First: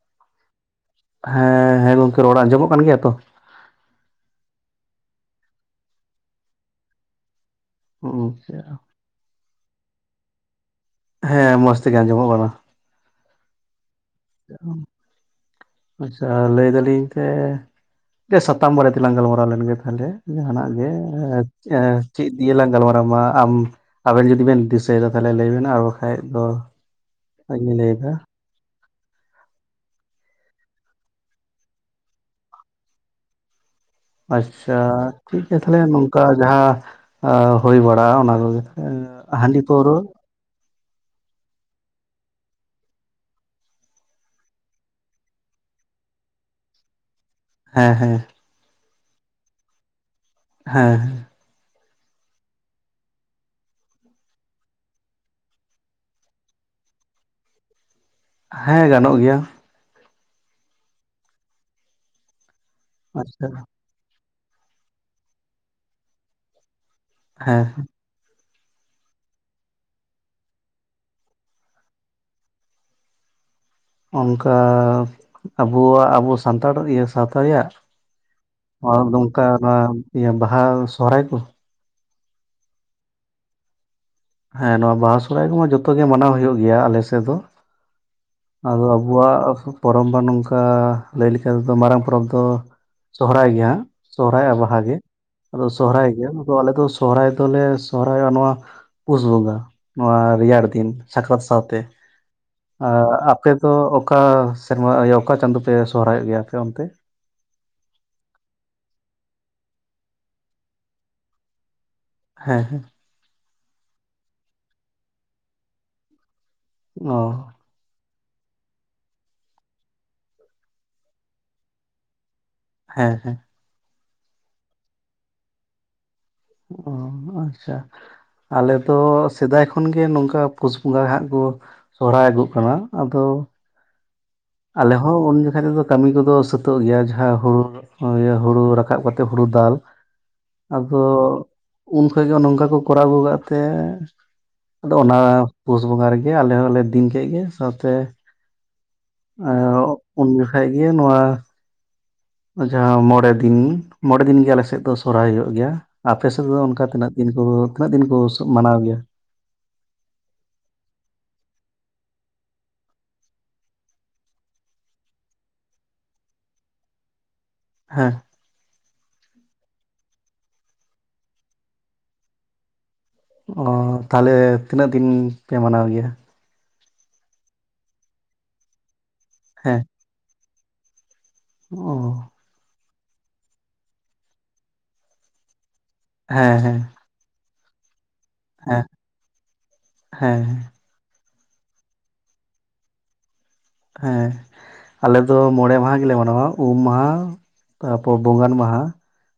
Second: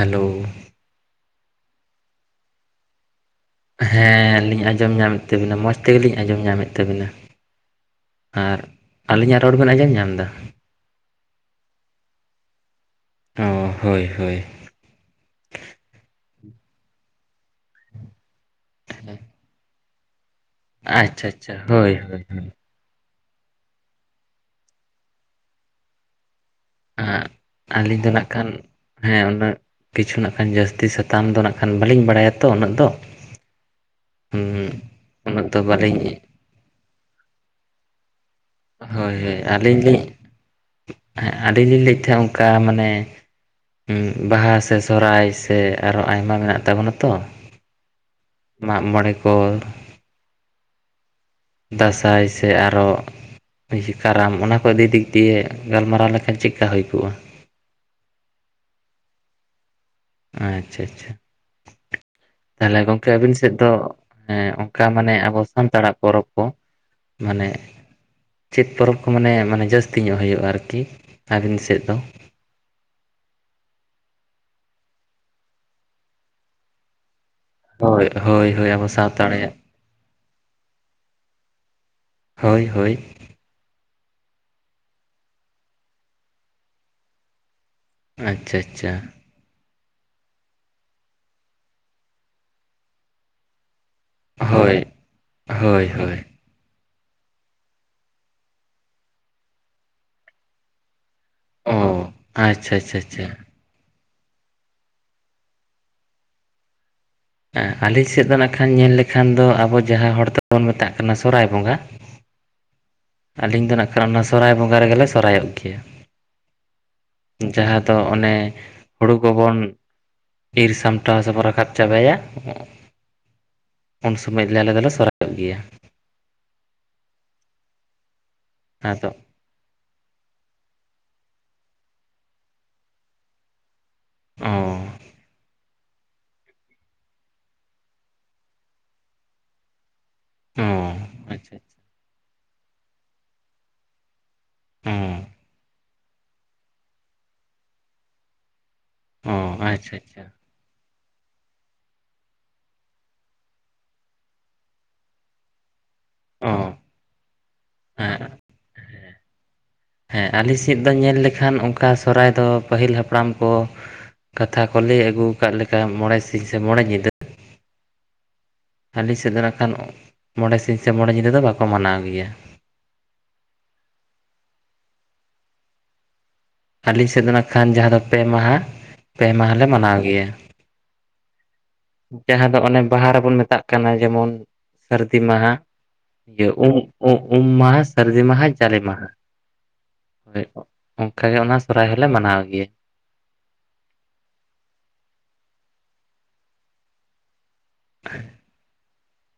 Hello. ᱦᱮᱸ ᱦᱮᱸ ᱜᱚᱝᱠᱮ ᱨᱚᱲ ᱟᱸᱡᱚᱢᱚᱜ ᱠᱟᱱ ᱜᱮᱭᱟ ᱛᱚ ᱾ ᱦᱮᱸ ᱞᱤᱧ ᱟᱸᱡᱚᱢ ᱧᱟᱢᱮᱫ ᱛᱟᱹᱵᱤᱱᱟ ᱾ ᱢᱚᱡᱽ ᱛᱮᱜᱮᱞᱤᱧ ᱟᱸᱡᱚᱢ ᱧᱟᱢᱮᱫ ᱛᱟᱹᱵᱤᱱᱟ ᱾ ᱦᱩᱸ ᱟᱪᱪᱷᱟ [unintelligible] ᱟᱹᱞᱤᱧᱟᱜ ᱨᱳᱚᱲ ᱵᱮᱱ ᱟᱸᱡᱚᱢ ᱧᱟᱢ ᱫᱟ ᱾ ᱦᱮᱸ ᱢᱚᱸᱡᱽ ᱛᱮᱜᱮ ᱟᱸᱡᱚᱢᱚᱜ ᱠᱟᱱᱟ ᱾ ᱚ ᱾ ᱦᱳᱭ ᱦᱳᱭ ᱾ ᱟᱪᱪᱷᱟ ᱞᱟᱹᱭ ᱫᱟᱹᱞᱤᱧ ᱛᱮ ᱡᱮ ᱥᱟᱛᱟᱢ ᱵᱟᱨᱮ ᱛᱮ ᱞᱟᱝ ᱜᱟᱞᱢᱟᱨᱚᱨᱟᱣ ᱞᱮᱱ ᱜᱮ ᱛᱟᱦᱚᱞᱮ ᱾ ᱡᱟᱦᱟᱱᱟᱜ ᱜᱮ ᱟᱪᱪᱷᱟ ᱦᱮᱫ ᱟᱪᱪᱷᱟ ᱮ ᱦᱳᱭ ᱦᱳᱭ ᱪᱮᱫ ᱦᱳᱭ᱾ ᱫᱤᱭᱮ ᱞᱟᱝ ᱜᱟᱞᱢᱟᱨᱟᱣᱼᱟ ᱢᱟ ᱟᱢᱼᱼ ᱟᱵᱮᱱ ᱡᱩᱫᱤ ᱵᱮᱱ ᱫᱤᱥᱟᱹᱭ ᱫᱟ ᱛᱟᱞᱷᱮ ᱞᱟᱹᱭ ᱵᱮᱱ ᱟᱨ ᱵᱟᱠᱷᱟᱡ ᱫᱚᱼᱼ ᱦᱮᱸ ᱟᱹᱞᱤᱧ ᱫᱚ ᱱᱟᱜ ᱠᱷᱟᱱ ᱦᱮᱸ ᱩᱱᱟᱹᱜ ᱠᱤᱪᱷᱩ ᱠᱷᱟᱱ ᱡᱟᱹᱥᱛᱤ ᱥᱟᱛᱟᱢ ᱫᱚ ᱱᱟᱜ ᱠᱷᱟᱱ ᱵᱟᱹᱞᱤᱧ ᱵᱟᱲᱟᱭᱟ ᱛᱚ ᱩᱱᱟᱹᱜ ᱫᱚ ᱾ ᱟᱪᱪᱷᱟ ᱾ ᱴᱷᱤᱠ ᱫᱚ ᱜᱮᱭᱟ ᱛᱟᱦᱚᱞᱮ ᱵᱟᱹᱞᱤᱧ ᱱᱚᱝᱠᱟ ᱡᱟᱦᱟᱸ ᱦᱩᱭ ᱵᱟᱲᱟᱜᱼᱟ ᱚᱱᱟ ᱠᱚᱜᱮ ᱦᱳᱭ ᱦᱳᱭ ᱾ ᱦᱟᱸᱰᱤ ᱟᱹᱞᱤᱧ ᱯᱟᱣᱨᱟᱹ ᱞᱤᱧ ᱦᱮᱸ ᱟᱹᱞᱤᱧ ᱞᱤᱧ ᱞᱟᱹᱭᱮᱫ ᱛᱟᱦᱮᱸᱫ ᱚᱱᱠᱟ ᱢᱟᱱᱮ ᱦᱩᱸ ᱵᱟᱦᱟ ᱥᱮ ᱥᱚᱦᱚᱨᱟᱭ ᱥᱮ ᱟᱨᱚ ᱟᱭᱢᱟ ᱢᱮᱱᱟᱜ ᱛᱟᱵᱚᱱᱟ ᱛᱚ ᱾ ᱦᱮᱸ ᱦᱮᱸ ᱾ ᱢᱟᱜ ᱢᱚᱬᱮ ᱠᱚ ᱦᱮᱸ ᱫᱟᱸᱥᱟᱭ ᱥᱮ ᱟᱨᱚ ᱠᱟᱨᱟᱢ ᱚᱱᱟ ᱠᱚ ᱫᱤᱠ ᱫᱤᱠ ᱫᱤᱭᱮ ᱜᱟᱞᱢᱟᱨᱟᱣ ᱞᱮᱠᱷᱟᱱ ᱪᱮᱫᱼᱠᱟ ᱦᱩᱭ ᱠᱚᱜᱼᱟ ᱾ ᱦᱮᱸ ᱜᱟᱱᱚᱜ ᱜᱮᱭᱟ ᱾ ᱟᱪᱪᱷᱟ ᱟᱪᱪᱷᱟ ᱾ ᱛᱟᱦᱚᱞᱮ ᱜᱚᱝᱠᱮ ᱟᱹᱵᱤᱱ ᱟᱪᱪᱷᱟ ᱥᱮᱫ ᱫᱚ ᱦᱮᱸ ᱚᱱᱠᱟ ᱢᱟᱱᱮ ᱟᱵᱚ ᱥᱟᱱᱛᱟᱲᱟᱜ ᱯᱚᱨᱚᱵᱽ ᱠᱚ ᱢᱟᱱᱮ ᱦᱮᱸ ᱪᱮᱫ ᱯᱚᱨᱚᱵᱽ ᱠᱚ ᱢᱟᱱᱮ ᱢᱟᱱᱮ ᱡᱟᱹᱥᱛᱤ ᱧᱚᱜ ᱦᱩᱭᱩᱜᱼᱟ ᱟᱨᱠᱤ ᱟᱹᱵᱤᱱ ᱥᱮᱫ ᱫᱚ? ᱚᱱᱠᱟ ᱟᱵᱚᱣᱟᱜ ᱟᱵᱚ ᱥᱟᱱᱛᱟᱲ ᱤᱭᱟᱹ ᱥᱛᱟᱲᱟᱜ ᱟᱨ ᱦᱳᱭ ᱦᱳᱭ ᱦᱳᱭ ᱟᱵᱚ ᱥᱟᱶᱛᱟ ᱱᱚᱝᱠᱟ ᱨᱮᱭᱟᱜ ᱱᱚᱣᱟ ᱵᱟᱦᱟ ᱥᱚᱦᱨᱟᱭ ᱠᱚ ᱦᱳᱭ ᱦᱳᱭ ᱾ ᱦᱮᱸ ᱱᱚᱣᱟ ᱵᱟᱦᱟ ᱥᱚᱦᱚᱨᱟᱭ ᱠᱚᱢᱟ ᱡᱚᱛᱚ ᱜᱮ ᱢᱟᱱᱟᱣ ᱦᱩᱭᱩᱜ ᱜᱮᱭᱟ ᱟᱞᱮ ᱥᱮᱫ ᱫᱚ ᱾ ᱟᱪᱪᱷᱟ ᱟᱫᱚ ᱟᱪᱪᱷᱟ ᱟᱵᱚᱣᱟᱜ ᱯᱚᱨᱚᱵ ᱢᱟ ᱱᱚᱝᱠᱟ ᱞᱟᱹᱭ ᱞᱮᱠᱟ ᱛᱮᱫᱚ ᱢᱟᱨᱟᱝ ᱯᱚᱨᱚᱵᱽ ᱫᱚ ᱥᱚᱦᱨᱟᱭ ᱜᱮ ᱦᱟᱸᱜ ᱾ ᱥᱚᱦᱨᱟᱭ ᱟᱨ ᱦᱳᱭ ᱵᱟᱦᱟ ᱜᱮ ᱟᱫᱚ ᱦᱳᱭ ᱥᱚᱦᱨᱟᱭ ᱦᱳᱭ ᱜᱮ ᱟᱞᱮ ᱫᱚ ᱥᱚᱦᱨᱟᱭ ᱫᱚ ᱞᱮ ᱥᱚᱦᱟᱭᱚᱜ ᱱᱚᱣᱟ ᱯᱩᱥ ᱵᱚᱸᱜᱟ ᱱᱚᱣᱟ ᱨᱮᱭᱟᱲ ᱫᱤᱱ ᱥᱟᱠᱨᱟᱛ ᱚ ᱥᱟᱶᱛᱮ ᱟᱪᱪᱷᱟ ᱟᱪᱪᱷᱟ ᱟᱨ ᱟᱪᱪᱷᱟ ᱟᱯᱮ ᱫᱚ ᱚᱠᱟ ᱥᱮᱨᱢᱟ ᱚᱠᱟ ᱪᱟᱸᱫᱳ ᱯᱮ ᱥᱚᱦᱨᱟᱭᱚᱜ ᱜᱮᱭᱟ ᱟᱯᱮ ᱚᱱᱛᱮ? ᱟᱹᱞᱤᱧ ᱥᱮᱫ ᱫᱚ ᱠᱷᱟᱱ ᱧᱮᱞ ᱞᱮᱠᱷᱟᱱ ᱫᱚ ᱟᱵᱚ ᱡᱟᱦᱟᱸ ᱦᱚᱲ ᱫᱚᱵᱚᱱ ᱢᱮᱛᱟᱜ ᱠᱟᱱᱟ ᱥᱚᱦᱨᱟᱭ ᱵᱚᱸᱜᱟ ᱾ ᱦᱮᱸ ᱦᱮᱸ ᱾ ᱟᱞᱤᱧ ᱫᱚ ᱱᱟᱜ ᱠᱷᱟᱱ ᱚᱱᱟ ᱥᱚᱦᱨᱟᱭ ᱵᱚᱸᱜᱟ ᱨᱮ ᱜᱮ ᱞᱮ ᱥᱚᱨᱦᱟᱭᱚᱜ ᱜᱮᱭᱟ ᱾ ᱚ ᱾ ᱡᱟᱦᱟᱸ ᱫᱚ ᱚᱱᱮ ᱦᱩᱲᱩ ᱠᱚᱵᱚᱱ ᱤᱨ ᱥᱟᱢᱴᱟᱣ ᱥᱮ ᱵᱚᱱ ᱨᱟᱠᱟᱵ ᱪᱟᱵᱟᱭᱟ ᱾ ᱦᱮᱸ ᱦᱮᱸ᱾ ᱩᱱ ᱥᱚᱢᱚᱭ ᱫᱚ ᱟᱞᱮ ᱫᱚᱞᱮ ᱥᱚᱨᱦᱟᱭᱚᱜ ᱜᱮᱭᱟ ᱾ ᱚ ᱟᱪᱪᱷᱟ ᱾ ᱟᱞᱮ ᱫᱚ ᱟᱫᱚ ᱥᱮᱫᱟᱭ ᱠᱷᱚᱱ ᱜᱮ ᱱᱚᱝᱠᱟ ᱯᱩᱥ ᱵᱚᱸᱜᱟ ᱦᱟᱸᱜ ᱠᱚ ᱥᱚᱦᱚᱨᱟᱭ ᱟᱹᱜᱩᱜ ᱠᱟᱱᱟ ᱟᱫᱚ ᱚ ᱟᱞᱮ ᱦᱚᱸ ᱩᱱ ᱡᱚᱠᱷᱟ ᱛᱮᱫᱚ ᱠᱟᱹᱢᱤ ᱠᱚᱫᱚ ᱥᱟᱹᱛᱚᱜ ᱜᱮᱭᱟ ᱡᱟᱦᱟᱸ ᱦᱩᱲᱩ ᱦᱩᱲᱩ ᱨᱟᱠᱟᱵ ᱠᱟᱛᱮ ᱦᱩᱲᱩ ᱫᱟᱞ ᱚ ᱟᱫᱚ ᱟᱪᱪᱷᱟ ᱩᱱᱠᱷᱟᱡ ᱜᱮ ᱱᱚᱝᱠᱟ ᱠᱚ ᱠᱚᱨᱟᱣ ᱟᱹᱜᱩ ᱠᱟᱜ ᱛᱮ ᱚ ᱟᱫᱚ ᱚᱱᱟ ᱯᱩᱥ ᱵᱚᱸᱜᱟ ᱨᱮ ᱜᱮ ᱟᱞᱮ ᱦᱚᱸᱞᱮ ᱫᱤᱱ ᱠᱮᱫ ᱜᱮ ᱥᱟᱶᱛᱮ ᱚ ᱟᱪᱪᱷᱟ [inaudible] ᱟᱪᱪᱷᱟ ᱩᱱ ᱡᱚᱠᱷᱮᱡ ᱜᱮ ᱱᱚᱣᱟ ᱡᱟᱦᱟᱸ ᱢᱚᱬᱮ ᱫᱤᱱ ᱢᱚᱬᱮ ᱫᱤᱱ ᱜᱮ ᱟᱞᱮ ᱥᱮᱫ ᱫᱚ ᱥᱚᱨᱦᱟᱭ ᱦᱳᱭᱳᱜ ᱜᱮᱭᱟ ᱟᱯᱮ ᱥᱮᱫ ᱫᱚ ᱚ ᱚᱱᱠᱟ ᱛᱤᱱᱟᱹᱜ ᱫᱤᱱ ᱠᱚ ᱛᱤᱱᱟᱹᱜ ᱫᱤᱱ ᱠᱚ ᱦᱮᱸ ᱢᱟᱱᱟᱣ ᱜᱮᱭᱟ ᱦᱮᱸ ᱟᱞᱮ ᱥᱮᱫ ᱫᱚ ᱧᱮᱞ ᱞᱮᱠᱷᱟᱱ ᱚᱱᱠᱟ ᱥᱚᱨᱦᱟᱭ ᱫᱚ ᱯᱟᱹᱦᱤᱞ ᱦᱟᱯᱲᱟᱢ ᱠᱚ ᱠᱟᱛᱷᱟ ᱠᱚ ᱞᱟᱹᱭ ᱟᱹᱜᱩ ᱟᱠᱟᱫ ᱞᱮᱠᱟ ᱢᱚᱬᱮ ᱥᱤᱧ ᱥᱮ ᱢᱚᱬᱮ ᱧᱤᱫᱟᱹ ᱦᱮᱸ ᱦᱟᱹᱞᱤ ᱥᱮᱫ ᱫᱚ ᱱᱟᱜ ᱠᱷᱟᱱ ᱢᱚᱬᱮ ᱥᱤᱧ ᱥᱮ ᱢᱚᱬᱮ ᱧᱤᱫᱟᱹ ᱫᱚ ᱵᱟᱠᱚ ᱢᱟᱱᱟᱣ ᱜᱮᱭᱟ ᱚ ᱛᱟᱦᱚᱞᱮ ᱛᱤᱱᱟᱹᱜ ᱫᱤᱱ ᱯᱮ ᱢᱟᱱᱟᱣ ᱜᱮᱭᱟ ᱟᱹᱞᱤᱧ ᱥᱮᱫ ᱫᱚ ᱠᱷᱟᱱ ᱡᱟᱦᱟᱸ ᱫᱚ ᱯᱮ ᱢᱟᱦᱟ ᱯᱮ ᱢᱟᱦᱟ ᱞᱮ ᱢᱟᱱᱟᱣ ᱜᱮᱭᱟ ᱚᱸ ᱡᱟᱦᱟᱸ ᱫᱚ ᱚᱱᱮ ᱵᱟᱦᱟ ᱨᱮᱵᱚᱱ ᱢᱮᱛᱟᱜ ᱠᱟᱱᱟ ᱡᱮᱢᱚᱱ ᱥᱟᱹᱨᱫᱤ ᱢᱟᱦᱟ ᱤᱭᱟᱹ ᱦᱮᱸ ᱩᱢ ᱦᱮᱸ ᱩᱢ ᱢᱟᱦᱟ ᱥᱟᱹᱨᱫᱤ ᱢᱟᱦᱟ ᱡᱟᱞᱮ ᱦᱮᱸ ᱢᱟᱦᱟ ᱦᱳᱭ ᱦᱮᱸ ᱚᱱᱠᱟ ᱜᱮ ᱚᱱᱟ ᱥᱚᱨᱦᱟᱭ ᱦᱚᱸᱞᱮ ᱢᱟᱱᱟᱣ ᱜᱮᱭᱟ ᱦᱮᱸ ᱟᱞᱮ ᱫᱚ ᱢᱚᱬᱮ ᱢᱟᱦᱟ ᱜᱮ ᱞᱮ ᱢᱟᱱᱟᱣᱟ ᱩᱢ ᱢᱟᱦᱟ ᱛᱟᱨᱯᱚᱨ ᱵᱚᱸᱜᱟᱱ ᱢᱟᱦᱟ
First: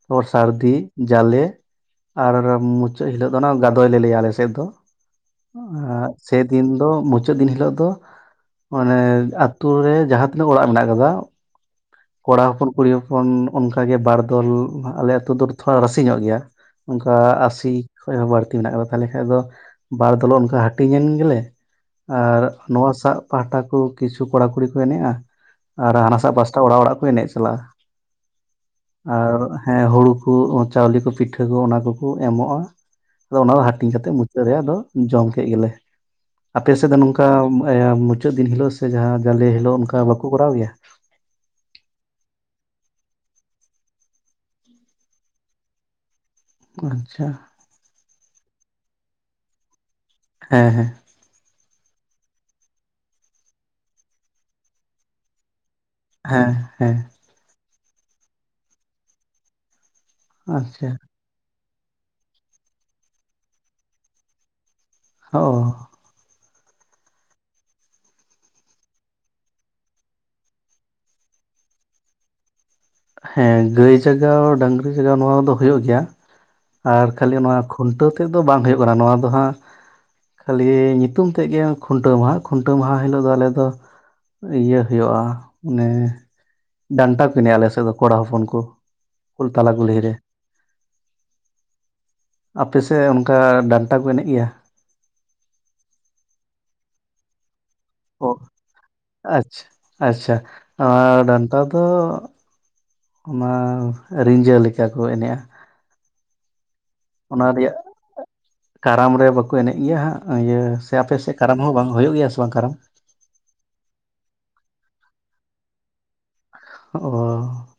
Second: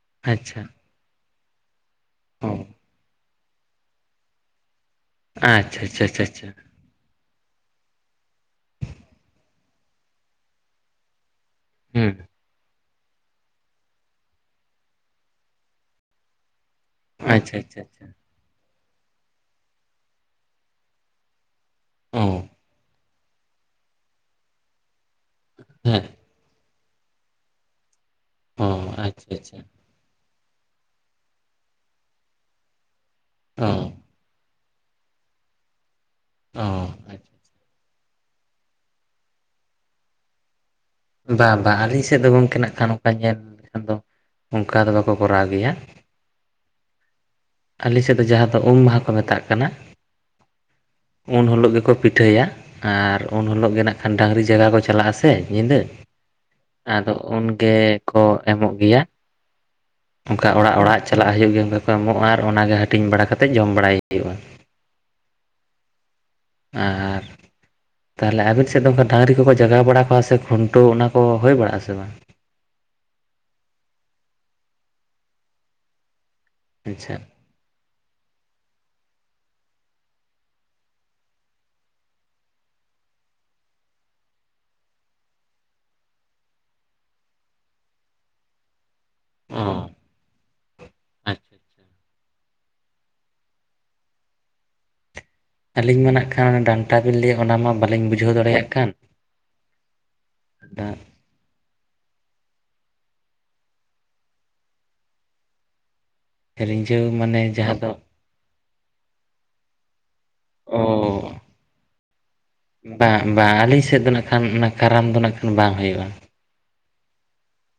ᱛᱟᱨᱯᱚᱨ ᱟᱪᱪᱷᱟ ᱥᱟᱹᱨᱫᱤ ᱡᱟᱞᱮ ᱟᱨ ᱚ ᱢᱩᱪᱟᱹᱫ ᱦᱤᱞᱳ ᱫᱚ ᱚᱱᱟ ᱜᱟᱫᱚᱭ ᱞᱮ ᱞᱟᱹᱭᱟ ᱟᱞ ᱥᱮᱫ ᱫᱚ ᱟᱪᱪᱷᱟ ᱟᱪᱪᱷᱟ ᱟᱪᱪᱷᱟ ᱟᱪᱪᱷᱟ ᱥᱮᱫᱤᱱ ᱛᱚ ᱢᱩᱪᱟᱹᱫ ᱫᱤᱱ ᱦᱤᱞᱳᱜ ᱫᱚ ᱢᱟᱱᱮ ᱟᱛᱳ ᱨᱮ ᱡᱟᱦᱟᱸ ᱛᱤᱱᱟᱹᱜ ᱚᱲᱟᱜ ᱢᱮᱱᱟᱜ ᱟᱠᱟᱫᱟ ᱦᱮᱸ ᱠᱚᱲᱟ ᱦᱚᱯᱚᱱ ᱠᱩᱲᱤ ᱦᱚᱯᱚᱱ ᱚᱱᱠᱟ ᱜᱮ ᱵᱟᱨ ᱫᱚᱞ ᱟᱞᱮ ᱟᱹᱛᱩ ᱫᱚ ᱛᱷᱚᱲᱟ ᱨᱟᱥᱮ ᱧᱚᱜ ᱜᱮᱭᱟ ᱚᱱᱠᱟ ᱟᱪᱪᱷᱟ ᱟᱥᱤ ᱟᱪᱪᱷᱟ ᱟᱪᱪᱷᱟ ᱠᱷᱚᱡ ᱦᱚᱸ ᱵᱟᱹᱲᱛᱤ ᱢᱮᱱᱟᱜ ᱟᱠᱟᱫᱟ ᱛᱟᱦᱞᱮ ᱠᱷᱟᱱ ᱫᱚ ᱵᱟᱨ ᱫᱚᱞ ᱚᱱᱠᱟ ᱦᱟᱹᱴᱤᱧ ᱮᱱ ᱜᱮᱞᱮ ᱟᱨ ᱚ ᱱᱚᱣᱟ ᱥᱟᱜ ᱯᱟᱦᱴᱟ ᱠᱚ ᱠᱤᱪᱷᱩ ᱠᱚᱲᱟ ᱠᱩᱲᱤ ᱠᱚ ᱮᱱᱮᱡᱼᱟ ᱟᱨ ᱦᱮᱸ ᱦᱟᱱᱟ ᱥᱟᱜ ᱵᱟᱥ ᱚᱲᱟᱜ ᱚᱲᱟᱜ ᱠᱚ ᱮᱱᱮᱡ ᱪᱟᱞᱟᱜᱼᱟ ᱚ ᱟᱪᱪᱷᱟ ᱟᱨ ᱟᱪᱪᱷᱟ ᱦᱮᱸ ᱦᱩᱲᱩ ᱠᱩ ᱪᱟᱣᱞᱮ ᱠᱚ ᱯᱤᱴᱷᱟᱹ ᱠᱚ ᱚᱱᱟ ᱠᱚ-ᱠᱚ ᱮᱢᱚᱜᱼᱟ ᱟᱫᱚ ᱚᱱᱟ ᱠᱚ ᱚ ᱦᱟᱹᱴᱤᱧ ᱠᱟᱛᱮ ᱢᱩᱪᱟᱹᱫ ᱨᱮᱭᱟᱜ ᱫᱚ ᱡᱚᱢ ᱠᱮᱜ ᱜᱮᱞᱮ ᱚ ᱟᱯᱮ ᱥᱮᱫ ᱫᱚ ᱱᱚᱝᱠᱟ ᱟᱪᱪᱷᱟ ᱚᱱᱠᱟ ᱢᱩᱪᱟᱹᱫ ᱫᱤᱱ ᱦᱤᱞᱳᱜ ᱥᱮ ᱡᱟᱦᱟᱸ ᱡᱟᱞᱮ ᱦᱤᱞᱳᱜ ᱚᱱᱠᱟ ᱵᱟᱠᱚ ᱠᱚᱨᱟᱣ ᱜᱮᱭᱟ ᱵᱟ ᱵᱟᱝ ᱟᱹᱞᱤᱧ ᱥᱮᱫ ᱫᱚ ᱜᱚᱝᱠᱮ ᱱᱟᱜ ᱠᱷᱟᱱ ᱱᱚᱝᱠᱟ ᱧᱮᱞ ᱞᱮᱠᱷᱟᱱ ᱫᱚ ᱚᱱᱠᱟ ᱫᱚ ᱵᱟᱠᱚ ᱠᱚᱨᱟᱣ ᱜᱮᱭᱟ ᱟᱪᱪᱷᱟ ᱟᱞᱤ ᱥᱮᱫ ᱫᱚ ᱡᱟᱦᱟᱸ ᱫᱚ ᱩᱢ ᱢᱟᱦᱟ ᱠᱚ ᱢᱮᱛᱟᱜ ᱠᱟᱱᱟ ᱦᱮᱸ ᱦᱮᱸ ᱩᱱ ᱦᱤᱞᱳᱜ ᱜᱮᱠᱚ ᱯᱤᱴᱷᱟᱹ ᱭᱟ ᱟᱨ ᱩᱱ ᱦᱤᱞᱳᱜ ᱜᱮ ᱱᱟᱜ ᱠᱷᱟᱱ ᱰᱟᱹᱝᱨᱤ ᱡᱟᱜᱟᱣ ᱠᱚ ᱪᱟᱞᱟᱜᱼᱟ ᱥᱮ ᱧᱤᱫᱟᱹ ᱦᱮᱸ ᱦᱮᱸ ᱟᱫᱚ ᱩᱱ ᱜᱮᱠᱚ ᱮᱢᱚᱜ ᱜᱮᱭᱟ ᱚᱱᱠᱟ ᱚᱲᱟᱜ ᱟᱪᱪᱷᱟ ᱚᱲᱟᱜ ᱪᱟᱞᱟᱜ ᱦᱳᱭᱳᱜ ᱜᱮᱭᱟ ᱚᱱᱠᱟ ᱠᱚ ᱮᱢᱚᱜᱼᱟ ᱚᱱᱟᱜᱮ ᱦᱟᱹᱴᱤᱧ ᱵᱟᱲᱟ ᱠᱟᱛᱮᱫ ᱡᱚᱢ ᱵᱟᱲᱟᱭ ᱦᱩᱭᱩᱜᱼᱟ ᱚᱸ ᱟᱨ ᱛᱟᱦᱚᱞᱮ ᱟᱵᱮᱱ ᱥᱮᱫ ᱫᱚ ᱚᱱᱠᱟ ᱰᱟᱹᱝᱨᱤ ᱠᱚ-ᱠᱚ ᱡᱟᱜᱟᱣ ᱵᱟᱲᱟ ᱠᱚᱣᱟ ᱥᱮ ᱠᱷᱩᱱᱴᱟᱹ ᱚᱱᱟ ᱠᱚ ᱦᱩᱭ ᱵᱟᱲᱟᱜ ᱟᱥᱮ ᱵᱟᱝ ᱦᱮᱸ ᱜᱟᱹᱭ ᱡᱟᱜᱟᱣ ᱰᱟᱝᱨᱤ ᱡᱟᱜᱟᱣ ᱱᱚᱣᱟ ᱫᱚ ᱦᱩᱭᱩᱜ ᱜᱮᱭᱟ ᱟᱨ ᱟᱪᱪᱷᱟ ᱠᱷᱟᱞᱤ ᱱᱚᱣᱟ ᱠᱷᱩᱱᱴᱟᱹᱣ ᱛᱮᱫ ᱫᱚ ᱵᱟᱝ ᱦᱩᱭᱩᱜ ᱠᱟᱱᱟ ᱱᱚᱣᱟ ᱫᱚ ᱦᱟᱸᱜ ᱠᱷᱟᱹᱞᱤ ᱧᱩᱛᱩᱢ ᱛᱮᱫ ᱜᱮ ᱠᱷᱩᱱᱴᱟᱹ ᱢᱟᱦᱟ ᱠᱷᱩᱱᱴᱟᱹ ᱢᱟᱦᱟ ᱦᱤᱞᱳᱜ ᱫᱚ ᱟᱞᱮ ᱫᱚ ᱤᱭᱟᱹ ᱦᱳᱭᱳᱜᱼᱟ ᱚᱱᱮ ᱰᱟᱱᱴᱟ [inaudible] ᱟᱞᱮ ᱠᱚᱲᱟ ᱦᱚᱯᱚᱱ ᱠᱚ ᱚ ᱛᱟᱞᱟ ᱠᱳᱞᱦᱤ ᱨᱮ ᱟᱪᱪᱷᱟ ᱟᱪᱪᱷᱟ᱾ ᱟᱯᱮᱥᱮᱫ ᱚᱱᱠᱟ ᱰᱟᱱᱴᱟ ᱠᱚ ᱮᱱᱮᱡ ᱜᱮᱭᱟ ᱟᱹᱞᱤᱧ ᱢᱟ ᱱᱟᱜ ᱠᱷᱟᱱ ᱰᱟᱱᱴᱟ ᱰᱟᱱᱴᱟ ᱵᱤᱱ ᱞᱟᱹ ᱚᱱᱟ ᱢᱟ ᱵᱟᱹᱞᱤᱧ ᱚ ᱵᱩᱡᱷᱟᱹᱣ ᱫᱟᱲᱮᱭᱟᱜ ᱠᱟᱱ ᱟᱪᱪᱷᱟ ᱚᱱᱟ ᱫᱚ ᱚᱱᱟ ᱨᱤᱡᱟᱹ ᱞᱮᱠᱟ ᱠᱚ ᱮᱱᱮᱡᱼᱟ ᱨᱤᱡᱷᱟᱹᱣ ᱢᱟᱱᱮ ᱚᱱᱟ ᱨᱮᱭᱟᱜ ᱡᱟᱦᱟᱸ ᱫᱚ ᱠᱟᱨᱟᱢ ᱨᱮ ᱵᱟᱠᱚ ᱮᱱᱮᱡ ᱜᱮᱭᱟ ᱦᱟᱸᱜ ᱤᱭᱟᱹ ᱚ ᱥᱮ ᱟᱯᱮ ᱥᱮᱫ ᱠᱟᱨᱟᱢ ᱦᱚᱸ ᱵᱟᱝ ᱦᱩᱭᱩᱜ ᱜᱮᱭᱟ ᱥᱮ ᱵᱟᱝ ᱠᱟᱨᱟᱢ ᱵᱟᱝ ᱵᱟᱝ ᱟᱹᱞᱤᱧ ᱥᱮᱫ ᱫᱚ ᱱᱟᱜ ᱠᱷᱟᱱ ᱚᱱᱟ ᱠᱟᱨᱟᱢ ᱫᱚ ᱱᱟᱜ ᱠᱷᱟᱱ ᱵᱟᱝ ᱦᱩᱭᱩᱜᱼᱟ ᱚ [unintelligible]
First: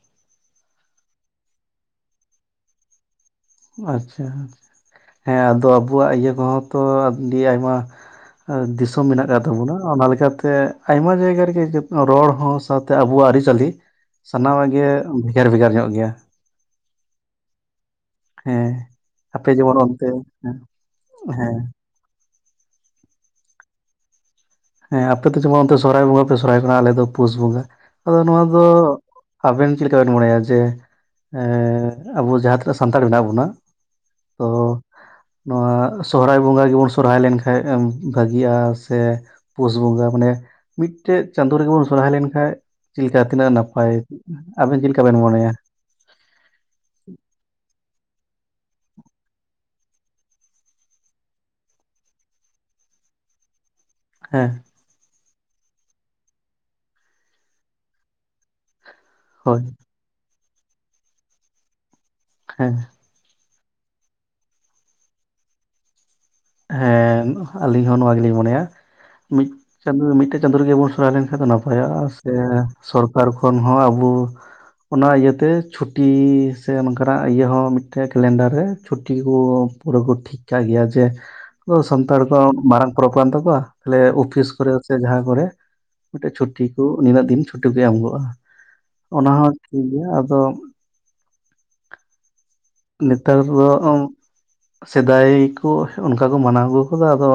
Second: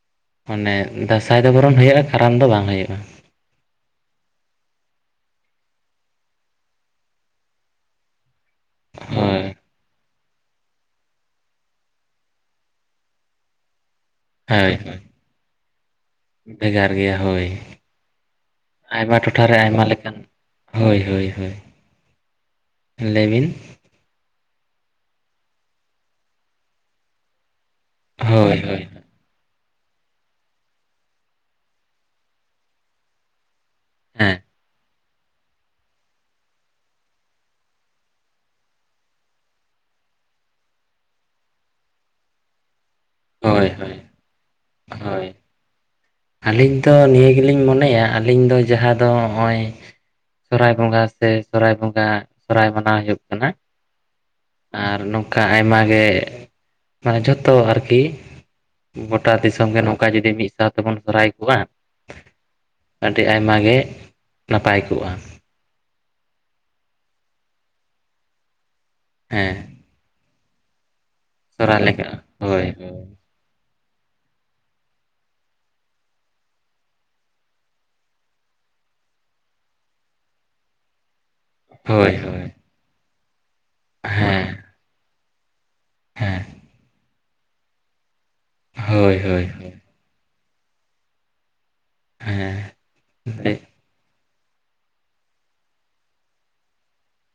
ᱚᱱᱮ ᱫᱟᱥᱟᱭ ᱫᱚ ᱵᱚᱨᱚᱱ ᱦᱩᱭᱩᱜᱼᱟ ᱠᱟᱨᱟᱢ ᱫᱚ ᱵᱟᱝ ᱦᱩᱭᱩᱜᱼᱟ ᱟᱪᱪᱷᱟ ᱦᱮᱸ ᱟᱫᱚ ᱟᱵᱩᱣᱟᱜ ᱤᱭᱟᱹ ᱠᱚᱦᱚᱸ ᱛᱚ ᱟᱹᱰᱤ ᱟᱭᱢᱟ ᱟᱨ ᱫᱤᱥᱚᱢ ᱢᱮᱱᱟᱜ ᱟᱠᱟᱫ ᱦᱳᱭ ᱛᱟᱵᱚᱱᱟ ᱚᱱᱟ ᱞᱮᱠᱟᱛᱮ ᱟᱭᱢᱟ ᱡᱟᱭᱜᱟ ᱨᱮᱜᱮ ᱡᱟᱵ ᱨᱚᱲ ᱦᱚᱸ ᱥᱟᱶᱛᱮ ᱟᱵᱚᱣᱟᱜ ᱟᱹᱨᱤᱪᱟᱹᱞᱤ ᱥᱟᱱᱟᱢᱟᱜ ᱦᱳᱭ ᱜᱮ ᱦᱳᱭ, ᱵᱷᱮᱜᱟᱨ ᱵᱷᱮᱜᱟᱨ ᱧᱚᱜ ᱜᱮᱭᱟ ᱵᱷᱮᱜᱟᱨ ᱜᱮᱭᱟ ᱦᱳᱭ ᱦᱮᱸ ᱟᱭᱢᱟ ᱴᱚᱴᱷᱟ. ᱟᱯᱮ ᱨᱮ ᱡᱮᱢᱚᱱ ᱟᱭᱢᱟ ᱚᱱᱛᱮ ᱞᱮᱠᱟᱱ ᱦᱳᱭ ᱦᱳᱭ ᱦᱳᱭ ᱦᱮᱸ ᱞᱟ. ᱭ ᱵᱤᱱ ᱦᱮᱸ ᱟᱯᱮ ᱫᱚ ᱡᱮᱢᱚᱱ ᱚᱱᱛᱮ ᱥᱚᱨᱦᱟᱭ ᱵᱚᱸᱜᱟ ᱯᱮ ᱥᱚᱨᱦᱟᱭ ᱚᱜ ᱠᱟᱱᱟ ᱟᱞᱮ ᱫᱚ ᱯᱩᱥ ᱵᱚᱸᱜᱟ ᱟᱫᱚ ᱱᱚᱣᱟ ᱦᱳᱭ ᱫᱚ ᱦᱳᱭ ᱟᱵᱮᱱ ᱪᱮᱫ ᱞᱮᱠᱟᱵᱮᱱ ᱢᱚᱱᱮᱭᱟ ᱡᱮ ᱮᱻ ᱟᱵᱚ ᱡᱟᱦᱟᱸ ᱛᱤᱱᱟᱹᱜ ᱥᱟᱱᱛᱟᱲ ᱢᱮᱱᱟᱜ ᱵᱚᱱᱟ ᱦᱮᱸ ᱚ ᱱᱚᱣᱟ ᱥᱚᱦᱨᱟᱭ ᱵᱚᱸᱜᱟ ᱜᱮ ᱵᱚᱱ ᱥᱚᱨᱦᱟᱭ ᱞᱮᱱᱠᱷᱟᱱ ᱵᱷᱟᱜᱤᱜᱼᱟ ᱥᱮ ᱯᱩᱥ ᱵᱚᱸᱜᱟ ᱢᱟᱱᱮ ᱢᱤᱫᱴᱮᱡ ᱪᱟᱸᱫᱳ ᱨᱮᱜᱮ ᱵᱚᱱ ᱥᱚᱨᱦᱟᱭ ᱞᱮᱱᱠᱷᱟᱡ ᱪᱮᱫ ᱞᱮᱠᱟ ᱛᱤᱱᱟᱹᱜ ᱦᱳᱭ ᱱᱟᱯᱟᱭ ᱦᱳᱭ ᱟᱵᱮᱱ ᱪᱮᱫ ᱞᱮᱠᱟ ᱵᱮᱱ ᱦᱳᱭ ᱢᱚᱱᱮ ᱮᱫᱟ ᱟᱹᱞᱤᱧ ᱛᱚ ᱱᱤᱭᱟᱹ ᱜᱮᱞᱤᱧ ᱢᱚᱱᱮᱭᱟ ᱟᱹᱞᱤᱧ ᱫᱚ ᱡᱟᱦᱟᱸ ᱫᱚ ᱱᱚᱜᱼᱚᱭ ᱥᱚᱨᱦᱟᱭ ᱵᱚᱸᱜᱟ ᱥᱮ ᱥᱚᱨᱦᱟᱭ ᱵᱚᱸᱜᱟ ᱥᱚᱨᱦᱟᱭ ᱢᱟᱱᱟᱣ ᱦᱩᱭᱩᱜ ᱠᱟᱱᱟ ᱦᱮᱸ ᱟᱨ ᱱᱚᱝᱠᱟ ᱟᱭᱢᱟ ᱜᱮ ᱢᱟᱱᱮ ᱡᱚᱛᱚ ᱟᱨᱠᱤ ᱜᱳᱴᱟ ᱦᱳᱭ ᱫᱤᱥᱚᱢ ᱜᱮ ᱱᱚᱝᱠᱟ ᱡᱩᱫᱤ ᱢᱤᱫ ᱥᱟᱶ ᱛᱮᱵᱚᱱ ᱥᱚᱨᱦᱟᱭ ᱠᱚᱜᱼᱟ ᱦᱮᱸ ᱟᱹᱰᱤ ᱟᱭᱢᱟ ᱜᱮ ᱱᱟᱯᱟᱭ ᱠᱚᱜᱼᱟ ᱦᱮ ᱟᱞᱤᱧ ᱦᱚᱸ ᱱᱚᱣᱟ ᱜᱮᱞᱤᱧ ᱢᱚᱱᱮᱭᱟ ᱢᱤᱫ ᱦᱮᱸ ᱪᱟᱸᱫᱳ ᱢᱤᱫᱴᱮᱡ ᱪᱟᱸᱫᱳ ᱨᱮᱜᱮᱵᱚᱱ ᱥᱚᱨᱦᱟᱭ ᱞᱮᱱ ᱥᱚᱨᱦᱟᱭ ᱱᱟᱯᱟᱭᱚᱜᱼᱟ ᱞᱮᱠᱟ ᱥᱮ ᱦᱳᱭ ᱥᱚᱨᱠᱟᱨ ᱠᱷᱚᱱ ᱦᱚᱸ ᱟᱵᱚ ᱚᱱᱟ ᱤᱭᱟᱹᱛᱮ ᱪᱷᱩᱴᱤ ᱥᱮ ᱱᱚᱝᱠᱟᱱᱟᱜ ᱤᱭᱟᱹ ᱦᱚᱸ ᱢᱤᱫᱴᱮᱡ ᱠᱮᱞᱮᱱᱰᱟᱨ ᱨᱮ ᱪᱷᱩᱴᱤ ᱠᱚ ᱯᱩᱨᱟᱹ ᱠᱚ ᱴᱷᱤᱠ ᱠᱟᱜ ᱜᱮᱭᱟ ᱡᱮ ᱟᱫᱚ ᱦᱳᱭ ᱥᱟᱱᱛᱟᱲ ᱦᱳᱭ ᱠᱚᱣᱟᱜ ᱢᱟᱨᱟᱝ ᱯᱚᱨᱚᱵ ᱠᱟᱱ ᱛᱟᱠᱚᱣᱟ ᱛᱟᱦᱞᱮ ᱦᱮᱸ ᱚᱯᱷᱤᱥ ᱠᱚᱨᱮ ᱥᱮ ᱡᱟᱦᱟᱸ ᱠᱚᱨᱮ ᱢᱤᱫᱴᱮᱡ ᱦᱮᱸ ᱪᱷᱩᱴᱤ ᱠᱚ ᱱᱤᱱᱟᱹᱜ ᱫᱤᱱ ᱪᱷᱩᱴᱤ ᱠᱚ ᱮᱢ ᱜᱚᱜᱼᱟ ᱦᱳᱭ ᱚᱱᱟ ᱦᱳᱭ ᱦᱚᱸ ᱴᱷᱤᱠ ᱜᱮᱭᱟ ᱟᱫᱚ ᱦᱮᱸ ᱱᱮᱛᱟᱨ ᱫᱚ ᱟᱢ ᱥᱮᱫᱟᱭ ᱠᱚ ᱚᱱᱠᱟ ᱠᱚ ᱢᱟᱱᱟᱣ ᱟᱹᱜᱩ ᱟᱠᱟᱫᱟ ᱟᱫᱚ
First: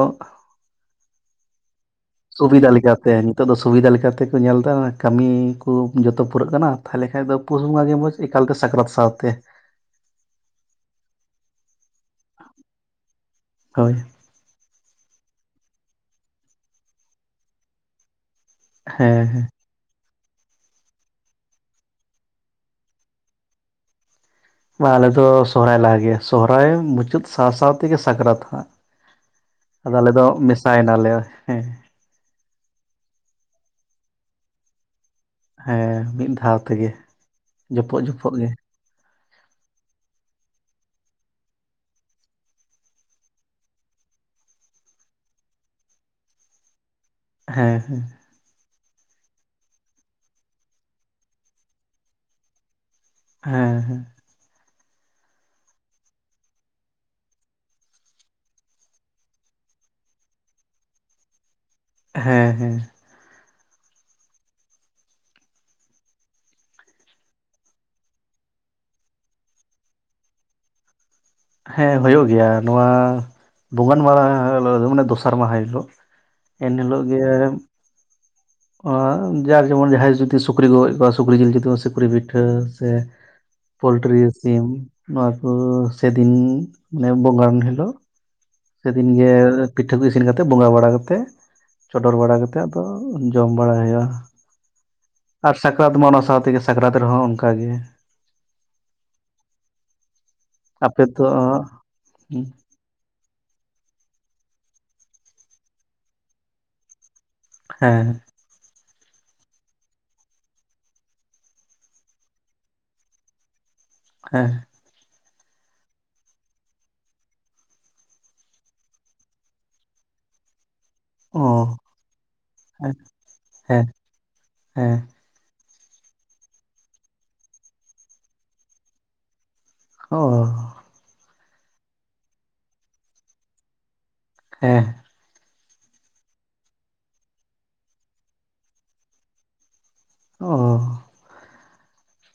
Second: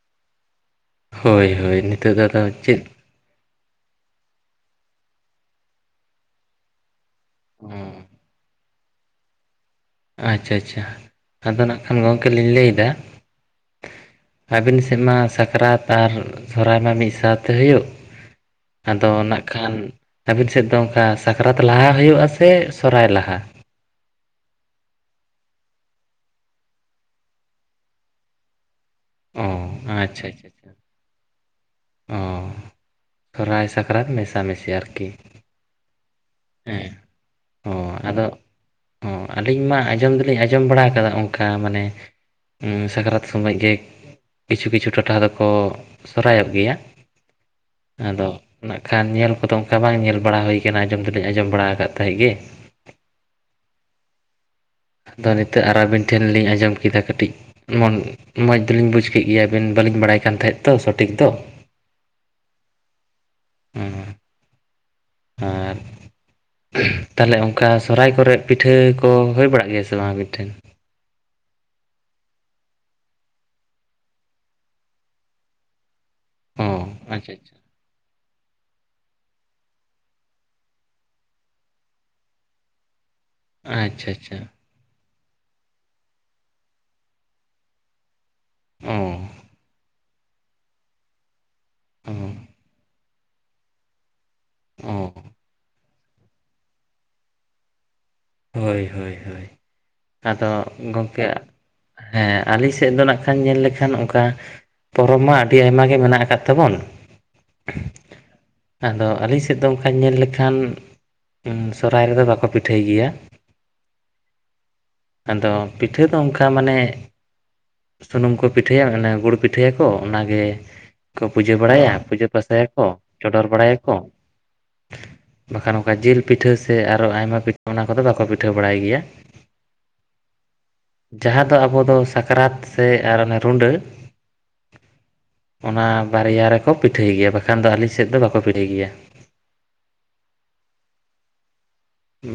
ᱦᱳᱭ ᱦᱳᱭ ᱱᱤᱛᱚᱜ ᱫᱚ ᱟᱫᱚ ᱪᱮᱫ ᱛᱮ ᱱᱤᱛᱚᱜ ᱫᱚ ᱥᱩᱵᱤᱫᱟ ᱞᱮᱠᱟ ᱛᱮᱠᱚ ᱧᱮᱞ ᱮᱫᱟ ᱠᱟᱹᱢᱤ ᱠᱚ ᱡᱚᱛᱚ ᱯᱩᱨᱟᱹᱜ ᱠᱟᱱᱟ ᱛᱟᱦᱚᱞᱮ ᱦᱮ ᱟᱫᱚ ᱯᱩᱥ ᱵᱚᱸᱜᱟ ᱜᱮ ᱢᱚᱸᱡᱽ ᱮᱠᱟᱞᱛᱮ ᱥᱟᱠᱨᱟᱛ ᱥᱟᱶᱛᱮ ᱟᱪᱪᱷᱟ ᱟᱪᱪᱷᱟ ᱟᱫᱚ ᱱᱟᱜ ᱠᱷᱟᱱ ᱜᱚᱝᱠᱮ ᱞᱤᱧ ᱞᱟᱹᱭ ᱫᱟ ᱦᱳᱭ ᱟᱹᱵᱤᱱ ᱥᱮᱱ ᱢᱟ ᱥᱟᱠᱨᱟᱛ ᱟᱨ ᱥᱚᱨᱦᱟᱭ ᱢᱟ ᱢᱤᱫ ᱥᱟᱶᱛᱮ ᱦᱩᱭᱩᱜ ᱟᱫᱚ ᱦᱮᱸ ᱱᱟᱜ ᱦᱮᱸ ᱠᱷᱟᱱ ᱟᱹᱵᱤᱱ ᱥᱮᱫ ᱫᱚ ᱚᱱᱠᱟ ᱥᱟᱠᱨᱟᱛ ᱞᱟᱦᱟ ᱦᱩᱭᱩᱜᱼᱟ ᱥᱮ ᱥᱚᱨᱦᱟᱭ ᱞᱟᱦᱟ? ᱵᱟ ᱟᱞᱮ ᱫᱚ ᱥᱚᱨᱦᱟᱭ ᱞᱟᱦᱟ ᱜᱮᱭᱟ ᱥᱚᱨᱦᱟᱭ ᱢᱩᱪᱟᱹᱫ ᱥᱟᱶ ᱥᱟᱶ ᱛᱮᱜᱮ ᱥᱟᱠᱨᱟᱛ ᱦᱟᱸᱜ ᱚ ᱟᱫᱚ ᱟᱞᱮ ᱫᱚ ᱟᱪᱪᱷᱟ ᱟᱪᱪᱷᱟ ᱢᱮᱥᱟᱭ ᱱᱟᱞᱮ ᱦᱮᱸ ᱚ ᱥᱚᱨᱦᱟᱭ ᱥᱟᱠᱨᱟᱛ ᱢᱮᱥᱟᱢᱮᱥᱤ ᱟᱨᱠᱤ ᱦᱮᱸ ᱢᱤᱫ ᱫᱷᱟᱣ ᱛᱮᱜᱮ ᱦᱮᱸ ᱚ ᱡᱚᱯᱚᱜ ᱟᱫᱚ ᱡᱚᱯᱚᱜ ᱜᱮ ᱚ ᱟᱹᱞᱤᱧ ᱢᱟ ᱟᱸᱡᱚᱢ ᱫᱚᱞᱤᱧ ᱟᱸᱡᱚᱢ ᱵᱟᱲᱟ ᱠᱟᱫᱟ ᱚᱱᱠᱟ ᱢᱟᱱᱮ ᱥᱟᱠᱨᱟᱛ ᱥᱚᱢᱚᱭ ᱜᱮ ᱠᱤᱪᱷᱩᱼ ᱠᱤᱪᱷᱩ ᱴᱚᱴᱷᱟ ᱫᱚᱠᱚ ᱥᱚᱨᱦᱟᱭ ᱚᱜ ᱜᱮᱭᱟ ᱦᱮᱸ ᱦᱮᱸ ᱟᱫᱚ ᱱᱟᱜ ᱠᱷᱟᱱ ᱧᱮᱞ ᱠᱚᱫᱚ ᱚᱱᱠᱟ ᱵᱟᱝ ᱧᱮᱞ ᱵᱟᱲᱟ ᱦᱩᱭ ᱠᱟᱱᱟ ᱟᱸᱡᱚᱢ ᱫᱚ ᱟᱸᱡᱚᱢ ᱵᱟᱲᱟ ᱟᱠᱟᱫ ᱛᱟᱦᱮᱜ ᱜᱮ ᱦᱮᱸ ᱦᱮᱸ ᱟᱫᱚ ᱱᱤᱛᱚᱜ ᱟᱨ ᱟᱹᱵᱤᱱ ᱴᱷᱮᱱ ᱞᱤᱧ ᱟᱸᱡᱚᱢ ᱠᱮᱫᱟ ᱠᱟᱹᱴᱤᱡ ᱢᱚᱱ ᱢᱚᱡᱽ ᱫᱚᱞᱤᱧ ᱵᱩᱡᱽ ᱠᱮᱫ ᱜᱮᱭᱟ ᱟᱹᱵᱤᱱ ᱵᱟᱹᱞᱤᱧ ᱵᱟᱲᱟᱭ ᱠᱟᱱ ᱛᱟᱦᱮᱸᱫ ᱛᱚ ᱥᱚᱴᱷᱤᱠ ᱫᱚ ᱾ ᱦᱮᱸ ᱦᱮᱸ ᱾ ᱟᱨ ᱾ ᱛᱟᱦᱚᱞᱮ ᱚᱱᱠᱟ ᱥᱚᱨᱦᱟᱭ ᱠᱚᱨᱮ ᱯᱤᱴᱷᱟᱹ ᱠᱚ ᱦᱩᱭ ᱵᱟᱲᱟᱜ ᱜᱮᱭᱟ ᱥᱮ ᱵᱟᱝ ᱟᱹᱵᱤᱱ ᱴᱷᱮᱱ? ᱦᱮᱸ ᱦᱩᱭᱩᱜ ᱜᱮᱭᱟ, ᱱᱚᱣᱟ ᱵᱚᱸᱜᱟ ᱟᱱ ᱢᱟᱦᱟ ᱢᱟᱱᱮ ᱫᱚᱥᱟᱨ ᱢᱟᱦᱟ ᱦᱤᱞᱳᱜ ᱾ ᱮᱱ ᱚ ᱦᱤᱞᱳᱜ ᱟᱪᱪᱷᱟ ᱜᱮᱢ ᱾ [inaudible] ᱡᱟᱨ ᱡᱮᱢᱚᱱ ᱡᱟᱦᱟᱸᱭ ᱡᱩᱫᱤ ᱥᱩᱠᱨᱤ ᱜᱚᱡᱽ ᱠᱚᱣᱟ ᱥᱩᱠᱨᱤ ᱡᱤᱞ ᱡᱩᱫᱤ ᱥᱩᱠᱨᱤ ᱯᱤᱴᱷᱟᱹ ᱥᱮ [inaudible] ᱯᱳᱚᱞᱴᱨᱤ ᱟᱪᱪᱷᱟ ᱥᱤᱢ ᱱᱚᱣᱟ ᱠᱩ ᱥᱮᱫᱤᱱ ᱵᱚᱸᱜᱟᱱ ᱦᱤᱞᱳᱜ ᱥᱮᱫᱤᱱ ᱚ ᱜᱮ ᱯᱤᱴᱷᱟᱹ ᱠᱚ ᱤᱥᱤᱱ ᱠᱟᱛᱮᱫ ᱵᱚᱸᱜᱟ ᱵᱟᱲᱟ ᱠᱟᱛᱮᱫ ᱚ ᱪᱚᱰᱚᱨ ᱵᱟᱲᱟ ᱠᱟᱛᱮᱫ ᱟᱫᱚ ᱡᱚᱢ ᱵᱟᱲᱟᱭᱼᱟ ᱚ ᱟᱨ ᱥᱟᱠᱨᱟᱛ ᱢᱟ ᱚᱱᱟ ᱥᱟᱶ ᱛᱮᱜᱮ ᱥᱟᱠᱨᱟᱛ ᱨᱮᱦᱚᱸ ᱚᱱᱠᱟ ᱜᱮ ᱾ ᱦᱳᱭ ᱦᱳᱭ ᱦᱳᱭ ᱟᱫᱚ ᱟᱯᱮ ᱜᱚᱢᱠᱮ ᱫᱚ ᱦᱮᱸ ᱟᱹᱞᱤᱧ ᱥᱮᱫ ᱫᱚ ᱦᱚᱸ ᱱᱟᱜ ᱧᱮᱞ ᱞᱮᱠᱷᱟᱱ ᱚᱱᱠᱟ ᱯᱚᱨᱚᱵᱽ ᱢᱟ ᱟᱹᱰᱤ ᱟᱭᱢᱟ ᱜᱮ ᱢᱮᱱᱟᱜ ᱟᱠᱟᱫ ᱛᱟᱵᱚᱱ ᱾ ᱦᱮᱸ ᱾ ᱟᱫᱚ ᱟᱹᱞᱤᱧ ᱥᱮᱫ ᱫᱚ ᱚᱱᱠᱟ ᱧᱮᱞ ᱞᱮᱠᱷᱟᱱ ᱥᱚᱦᱚᱨᱟᱭ ᱨᱮᱫᱚ ᱵᱟᱠᱚ ᱯᱤᱴᱷᱟᱹᱭ ᱜᱮᱭᱟ ᱾ ᱦᱮᱸ ᱾ ᱟᱫᱚ ᱯᱤᱴᱷᱟᱹ ᱚᱝᱠᱟ ᱢᱟᱱᱮ ᱥᱩᱱᱩᱢ ᱠᱚ ᱯᱤᱴᱷᱟᱹᱭᱟ ᱟᱱᱮ ᱜᱩᱲ ᱯᱤᱴᱷᱟᱹᱭ ᱟᱠᱚ ᱚᱱᱟᱜᱮ ᱠᱚ ᱚ ᱯᱩᱡᱟᱹ ᱵᱟᱲᱟᱭᱟ ᱯᱩᱡᱟᱹ ᱯᱟᱥᱟᱭ ᱟᱠᱚ ᱦᱮᱸ ᱪᱚᱰᱚᱨ ᱵᱟᱲᱟᱭ ᱦᱮᱸ ᱟᱠᱚ ᱦᱮᱸ ᱾ ᱵᱟᱠᱷᱟᱱ ᱚᱱᱠᱟ ᱡᱮᱞ ᱯᱤᱴᱷᱟᱹ ᱥᱮ ᱟᱨᱚ ᱟᱭᱢᱟ ᱯᱤᱴᱷᱟᱹ ᱚᱱᱟ ᱠᱚᱫᱚ ᱵᱟᱠᱚ ᱯᱤᱴᱷᱟᱹ ᱵᱟᱲᱟᱭ ᱜᱮᱭᱟ ᱾ ᱦᱚ ᱾ ᱡᱟᱦᱟᱸ ᱫᱚ ᱟᱵᱚ ᱫᱚ ᱥᱟᱠᱨᱟᱛ ᱥᱮ ᱟᱨ ᱚᱱᱮ ᱨᱩᱰᱟᱹ ᱾ ᱦᱮᱸ ᱾ ᱚᱱᱟ ᱵᱟᱨᱭᱟ ᱨᱮᱠᱚ ᱯᱤᱴᱷᱟᱹᱭ ᱜᱮᱭᱟ ᱵᱟᱠᱷᱟᱱ ᱫᱚ ᱟᱹᱞᱤᱧ ᱥᱮᱫ ᱫᱚ ᱵᱟᱠᱚ ᱯᱤᱴᱷᱟᱹᱭ ᱜᱮᱭᱟ ᱾ ᱚ ᱾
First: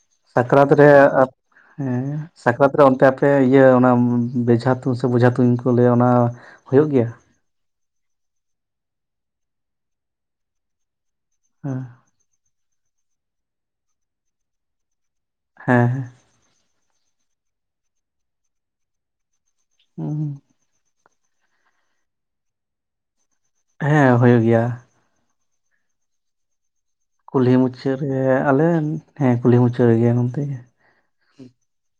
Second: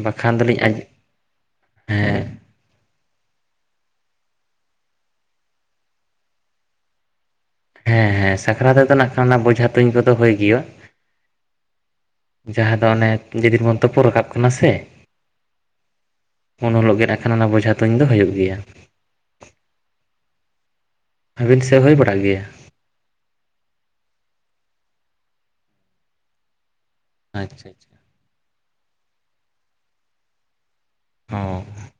ᱵᱟᱠᱷᱟᱱ ᱫᱚᱞᱤᱧ ᱥᱟᱠᱨᱟᱛ ᱟᱸᱡ ᱨᱮ ᱟᱯᱮ ᱦᱮᱸ ᱾ ᱥᱟᱠᱨᱟᱛ ᱨᱮ ᱚᱱᱛᱮ ᱟᱯᱮ ᱤᱭᱟᱹ ᱚᱱᱟ ᱵᱮᱡᱷᱟ ᱛᱩᱧ ᱥᱮ ᱵᱮᱚᱡᱷᱟ ᱛᱩᱧ ᱠᱚ ᱞᱟᱹᱭᱟ ᱚᱱᱟ ᱦᱳᱭᱳᱜ ᱜᱮᱭᱟ? ᱦᱮᱸ ᱦᱮᱸ ᱥᱟᱠᱨᱟᱛ ᱨᱮᱫᱚ ᱱᱟᱜ ᱠᱷᱟᱱ ᱵᱚᱡᱷᱟ ᱛᱩᱧ ᱠᱚᱫᱚ ᱦᱳᱭ ᱜᱮᱭᱚᱜ ᱾ ᱦᱮᱸ ᱾ ᱡᱟᱦᱟᱸ ᱫᱚ ᱚᱱᱮ ᱡᱮᱫᱤᱱ ᱵᱚ ᱛᱳᱯᱳ ᱨᱟᱠᱟᱵ ᱠᱟᱱᱟ ᱥᱮ ᱾ ᱦᱮᱸ ᱦᱮᱸ ᱾ ᱩᱱ ᱦᱤᱞᱳᱜ ᱜᱮ ᱱᱟᱜ ᱠᱷᱟᱱ ᱚᱱᱟ ᱵᱚᱡᱷᱟ ᱛᱩᱧ ᱫᱚ ᱦᱳᱭᱳᱜ ᱜᱮᱭᱟ ᱾ ᱦᱩᱸ ᱾ ᱟᱹᱵᱤᱱ ᱥᱮᱫ ᱦᱳᱭ ᱵᱟᱲᱟᱜ ᱜᱮᱭᱟ? ᱦᱮᱸ ᱦᱳᱭᱳᱜ ᱜᱮᱭᱟ ᱾ ᱠᱩᱞᱦᱤ ᱟᱪᱪᱷᱟ ᱟᱪᱪᱷᱟ ᱢᱩᱪᱟᱹᱫᱽ ᱨᱮ ᱟᱞᱮ ᱦᱮᱸ ᱠᱩᱞᱦᱤ ᱢᱩᱪᱟᱹᱫᱽ ᱨᱮᱜᱮ ᱱᱚᱱ ᱛᱮᱜᱮ ᱾ ᱦᱩᱸ ᱾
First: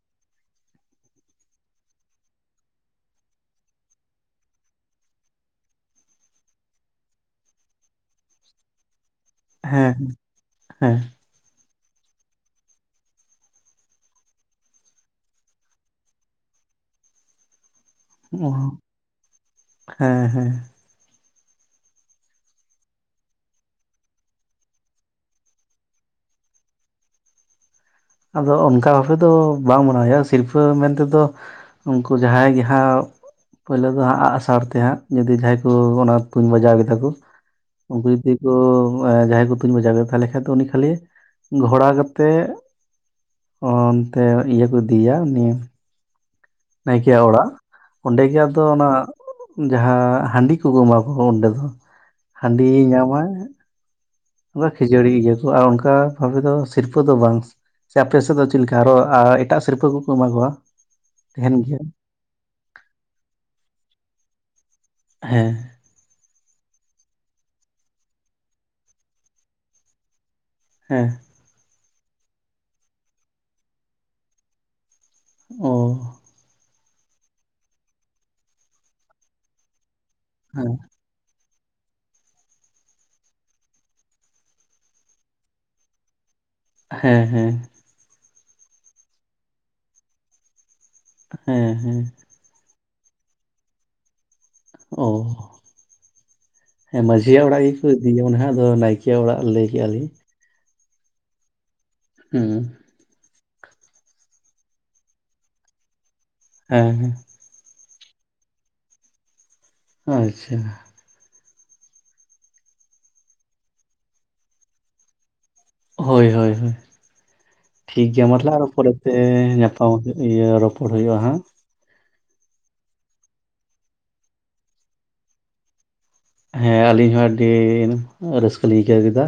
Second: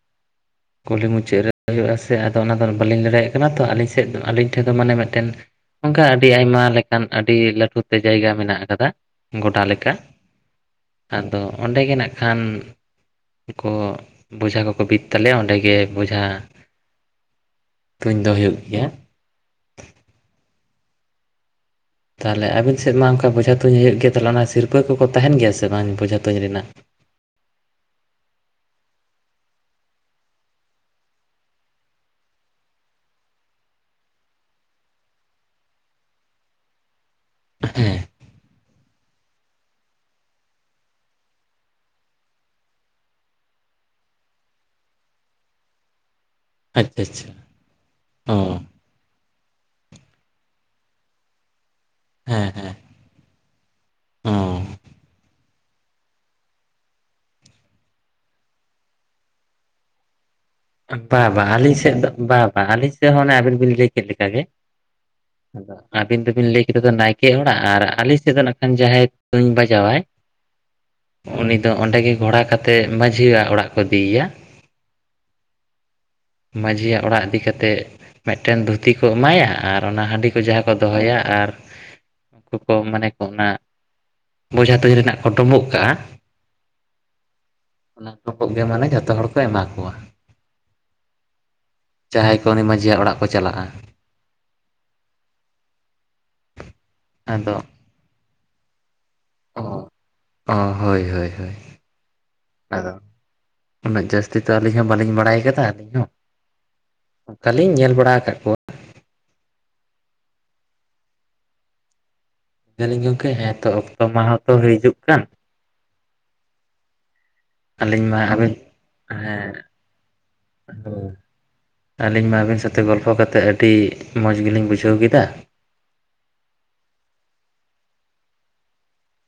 ᱠᱩᱞᱦᱤ ᱢᱩᱪᱟᱹᱫᱽ ᱨᱮ ᱦᱳᱭᱳᱜ ᱟᱥᱮ ᱟᱫᱚ ᱚᱱᱟᱫᱚ ᱟ. ᱞᱤᱧ ᱫᱚ ᱵᱟᱹᱞᱤᱧ ᱞᱟᱹᱭ ᱫᱟᱲᱮᱭᱟᱜ ᱠᱟᱱᱟ ᱛᱚ ᱟᱹᱞᱤᱧ ᱥᱮᱫ ᱟᱹᱞᱤᱧ ᱴᱷᱮᱱ ᱫᱚ ᱢᱟᱱᱮ ᱢᱤᱫᱴᱮᱱ ᱚᱱᱠᱟ ᱟᱹᱰᱤ ᱟᱭᱢᱟ ᱞᱮᱠᱟᱱ ᱟᱹᱰᱤ ᱞᱟᱹᱴᱩ ᱛᱮ ᱡᱟᱭᱜᱟ ᱢᱮᱱᱟᱜ ᱟᱠᱟᱫᱟ ᱾ ᱜᱚᱰᱟ ᱦᱮᱸ ᱞᱮᱠᱟ ᱟᱨ ᱦᱮᱸ ᱾ ᱟᱫᱚ ᱚᱸᱰᱮ ᱜᱮ ᱱᱟᱜ ᱠᱷᱟᱱ ᱩᱱ ᱠᱚ ᱵᱚᱡᱷᱟ ᱠᱚᱠᱚ ᱵᱤᱫ ᱛᱟᱞᱮᱭᱟ ᱚᱸᱰᱮ ᱾ ᱚᱸᱰᱮᱜᱮ ᱵᱚᱡᱷᱟ ᱾ ᱚ ᱜᱮᱭᱟ ᱦᱮᱸ ᱦᱮᱸ ᱾ ᱛᱟᱦᱚᱞᱮ ᱟᱹᱵᱤᱱ ᱥᱮᱫ ᱢᱟ ᱚᱱᱠᱟ ᱵᱚᱡᱷᱟ ᱛᱩᱧ ᱦᱳᱭᱳᱜ ᱜᱮᱭᱟ ᱛᱟᱦᱚᱞᱮ ᱚᱱᱟ ᱥᱤᱨᱯᱟᱹ ᱠᱚᱠᱚ ᱛᱟᱦᱮᱱ ᱜᱮᱭᱟ ᱥᱮ ᱵᱟᱝ ᱵᱚᱡᱷᱟ ᱛᱩᱧ ᱨᱮᱱᱟᱜ ᱾ ᱟᱫᱚ ᱚᱱᱠᱟ ᱵᱷᱟᱵᱮ ᱫᱚ ᱵᱟᱝ ᱢᱟᱱᱟᱣ ᱦᱳᱭᱳᱜᱼᱟ ᱥᱤᱨᱯᱟᱹ ᱢᱮᱱ ᱛᱮᱫᱚ ᱩᱱᱠᱩ ᱡᱟᱦᱟᱸᱭ ᱜᱮ ᱦᱟᱸ ᱾ ᱯᱳᱭᱞᱳ ᱫᱚ ᱦᱟᱸᱜ ᱟᱜᱼᱥᱟᱨ ᱛᱮ ᱦᱟᱸᱜ ᱡᱩᱫᱤ ᱡᱟᱦᱟᱸᱭ ᱠᱚ ᱚᱱᱟ ᱛᱩᱧ ᱵᱟᱡᱟᱣ ᱜᱚᱫᱟ ᱠᱚ ᱾ ᱦᱮᱸ ᱩᱱᱠᱩ ᱡᱩᱫᱤ ᱠᱚ ᱡᱟᱦᱟᱸᱭ ᱠᱚ ᱛᱩᱧ ᱵᱟᱡᱟᱣᱟ ᱛᱟᱦᱚᱞᱮ ᱠᱷᱟᱱ ᱫᱚ ᱩᱱᱤ ᱠᱷᱟᱹᱞᱤ ᱜᱷᱚᱲᱟ ᱠᱟᱛᱮᱜ ᱾ ᱚᱱᱛᱮ ᱤᱭᱟᱹ ᱠᱚ ᱤᱫᱤᱭᱮᱭᱟ ᱩᱱᱤ ᱟᱪᱪᱷᱟ ᱱᱟᱭᱠᱮ ᱟᱪᱪᱷᱟ ᱚᱲᱟᱜ ᱚᱸᱰᱮ ᱚ ᱜᱮ ᱟᱫᱚ ᱚᱱᱟᱼᱼ ᱡᱟᱦᱟᱸ ᱦᱟᱺᱰᱤ ᱠᱚᱠᱚ ᱮᱢᱟ ᱠᱚ ᱚᱸᱰᱮ ᱫᱚ ᱦᱮᱸ ᱦᱟᱺᱰᱤ ᱦᱮᱸ ᱧᱟᱢᱟᱭ, ᱚ ᱚᱱᱠᱟ ᱠᱷᱟᱹᱡᱟᱹᱲᱤ ᱤᱭᱟᱹ ᱠᱚ ᱟᱨ ᱚᱱᱠᱟ ᱵᱷᱟᱵᱮ ᱫᱚ ᱥᱤᱨᱯᱟᱹ ᱫᱚ ᱵᱟᱝᱼᱼ ᱥᱮ ᱟᱯᱮ ᱥᱮᱫ ᱫᱚ ᱪᱮᱫ ᱞᱮᱠᱟ ᱟᱨᱚ ᱮᱴᱟᱜ ᱥᱤᱨᱯᱟᱹ ᱠᱚᱠᱚ ᱮᱢᱟ ᱠᱚᱣᱟ? ᱵᱟ ᱵᱟᱝ ᱛᱟᱦᱮᱱ ᱟᱹᱞᱤᱧ ᱜᱮᱭᱟ ᱥᱮᱫ ᱫᱚ ᱵᱟ ᱵᱟᱝ ᱟᱹᱞᱤᱧ ᱥᱮᱫ ᱦᱚᱸ ᱚᱱᱮ ᱟᱵᱮᱱ ᱵᱤᱱ ᱞᱟᱹᱭᱭᱟ ᱪᱮᱫ ᱞᱮᱠᱟ ᱜᱮᱼᱼ ᱦᱮᱸ ᱟᱹᱵᱤᱱ ᱫᱚᱵᱤᱱ ᱞᱟᱹᱭ ᱠᱮᱫᱟ ᱫᱚ ᱱᱟᱭᱠᱮ ᱦᱚᱲᱟᱜ ᱟᱨ ᱟᱞᱮ ᱥᱮᱫ ᱫᱚ ᱱᱟᱜ ᱠᱷᱟᱱ ᱡᱟᱦᱟᱸᱭ ᱛᱩᱧ ᱵᱟᱡᱟᱣᱟᱭ᱾ ᱦᱮᱸ ᱩᱱᱤ ᱫᱚ ᱚᱸᱰᱮ ᱜᱮ ᱜᱷᱳᱚᱲᱟ ᱠᱟᱛᱮᱮᱫ ᱢᱟᱺᱡᱷᱤ ᱭᱟᱜ ᱚᱲᱟᱜ ᱠᱚ ᱤᱫᱤᱭᱮᱭᱟ᱾ ᱚᱻ ᱢᱟᱡᱷᱤ ᱭᱟᱜ ᱚᱲᱟᱜ ᱤᱫᱤ ᱠᱟᱛᱮᱜ ᱢᱤᱫᱴᱟᱱ ᱫᱷᱩᱛᱤ ᱠᱚ ᱮᱢᱟᱭᱟ ᱟᱨ ᱚᱱᱟ ᱠᱷ ᱦᱰᱤ ᱠᱚᱼᱼ ᱠᱩ ᱡᱟᱦᱟᱸᱟ ᱦᱮᱸ ᱠᱚ ᱫᱚᱦᱚᱭᱟ ᱟᱨ ᱩᱱᱠᱩ ᱠᱚ ᱢᱟᱱᱮ ᱠᱚ ᱚᱱᱟ ᱵᱚᱡᱷᱟ ᱛᱚᱡᱷᱟ ᱨᱮᱱᱟᱜ ᱠᱚ ᱰᱩᱸᱵᱳᱩᱜ ᱠᱟᱜᱼᱟ᱾ ᱦᱮᱸ ᱦᱮᱸ ᱚᱱᱟ ᱠᱚ ᱜᱮ ᱢᱟᱱᱮ ᱡᱷᱚᱛᱚ ᱦᱚᱲ ᱠᱚ ᱮᱢᱟ ᱠᱚᱣᱟ᱾ ᱦᱮᱸ ᱦᱮᱸ ᱡᱟᱦᱟᱸᱭ ᱠᱚ ᱩᱱᱤ ᱢᱟᱺᱡᱷᱤᱭᱟᱜ ᱚᱲᱟᱜ ᱠᱚ ᱪᱟᱞᱟᱜᱼᱟ᱾ ᱚ ᱦᱮᱸ ᱢᱟᱺᱡᱷᱤᱭᱟᱜ ᱟᱫᱚ ᱚᱲᱟᱜ ᱜᱮᱠᱚ ᱤᱫᱤ ᱚᱱᱟᱦᱟᱜ ᱟᱫᱚ ᱱᱟᱭ ᱯᱮ ᱦᱚᱲᱟᱜ ᱞᱟᱹᱭ ᱠᱮᱫᱼᱟᱤᱧ᱾ ᱚᱸ ᱦᱳᱭ ᱦᱳᱭ ᱦᱳᱭ᱾ ᱦᱮᱸ᱾ ᱟᱫᱚ ᱩᱱᱟᱹᱜ ᱡᱟᱹᱥᱛᱤ ᱛᱚ ᱟᱹᱞᱤᱧ ᱦᱚᱸ ᱵᱟᱹᱞᱤᱧ ᱵᱟᱲᱟᱭ ᱟᱠᱟᱫᱟ, ᱟᱹᱞᱤᱧ ᱦᱚᱸ᱾ ᱦᱮᱸ ᱦᱮᱸ᱾ ᱠᱷᱟᱞᱤᱧ ᱧᱮᱞ ᱵᱟᱲᱟ ᱟᱠᱟᱫ ᱠᱚᱣᱟ᱾ ᱚ ᱟᱪᱪᱷᱟ᱾ ᱞᱤᱭ ᱫᱟᱞᱤᱧ ᱜᱚᱢᱠᱮ ᱦᱮᱸ ᱛᱚ ᱚᱠᱛᱚ ᱢᱟᱦ ᱛᱚ ᱦᱚᱭ ᱦᱤᱡᱩᱜ ᱠᱟᱱ᱾ ᱦᱳᱭ ᱦᱳᱭ ᱦᱳᱭ᱾ ᱟᱹᱞᱤᱧ ᱴᱷᱤᱠᱜᱮᱭᱟ ᱢᱟ ᱛᱟᱦᱞᱮ ᱟᱹᱵᱤᱱ ᱟᱨᱦᱚ ᱯᱚᱨᱮᱛᱮ ᱦᱮᱸ ᱧᱟᱯᱟᱢ ᱤᱭᱟᱹ ᱨᱚᱯᱚᱲ ᱦᱩᱭᱩᱜᱼᱟ, ᱦᱮᱸ᱾ ᱟᱹᱞᱤᱧ ᱢᱟ ᱟᱹᱵᱤᱱ ᱥᱟᱶᱛᱮ ᱜᱚᱞᱯᱷᱚ ᱠᱟᱛᱮᱫ, ᱟᱹᱰᱤ ᱢᱚᱸᱡᱽ ᱜᱮᱞᱤᱧ ᱵᱩᱡᱷᱟᱹᱣ ᱠᱮᱫᱟ᱾ ᱦᱮᱸ, ᱟᱹᱞᱤᱧ ᱦᱚᱸ ᱟᱹᱰᱤ ᱨᱟᱹᱥᱠᱟᱹ ᱞᱤᱧ ᱟᱹᱭᱠᱟᱹᱣ ᱠᱮᱫᱟ᱾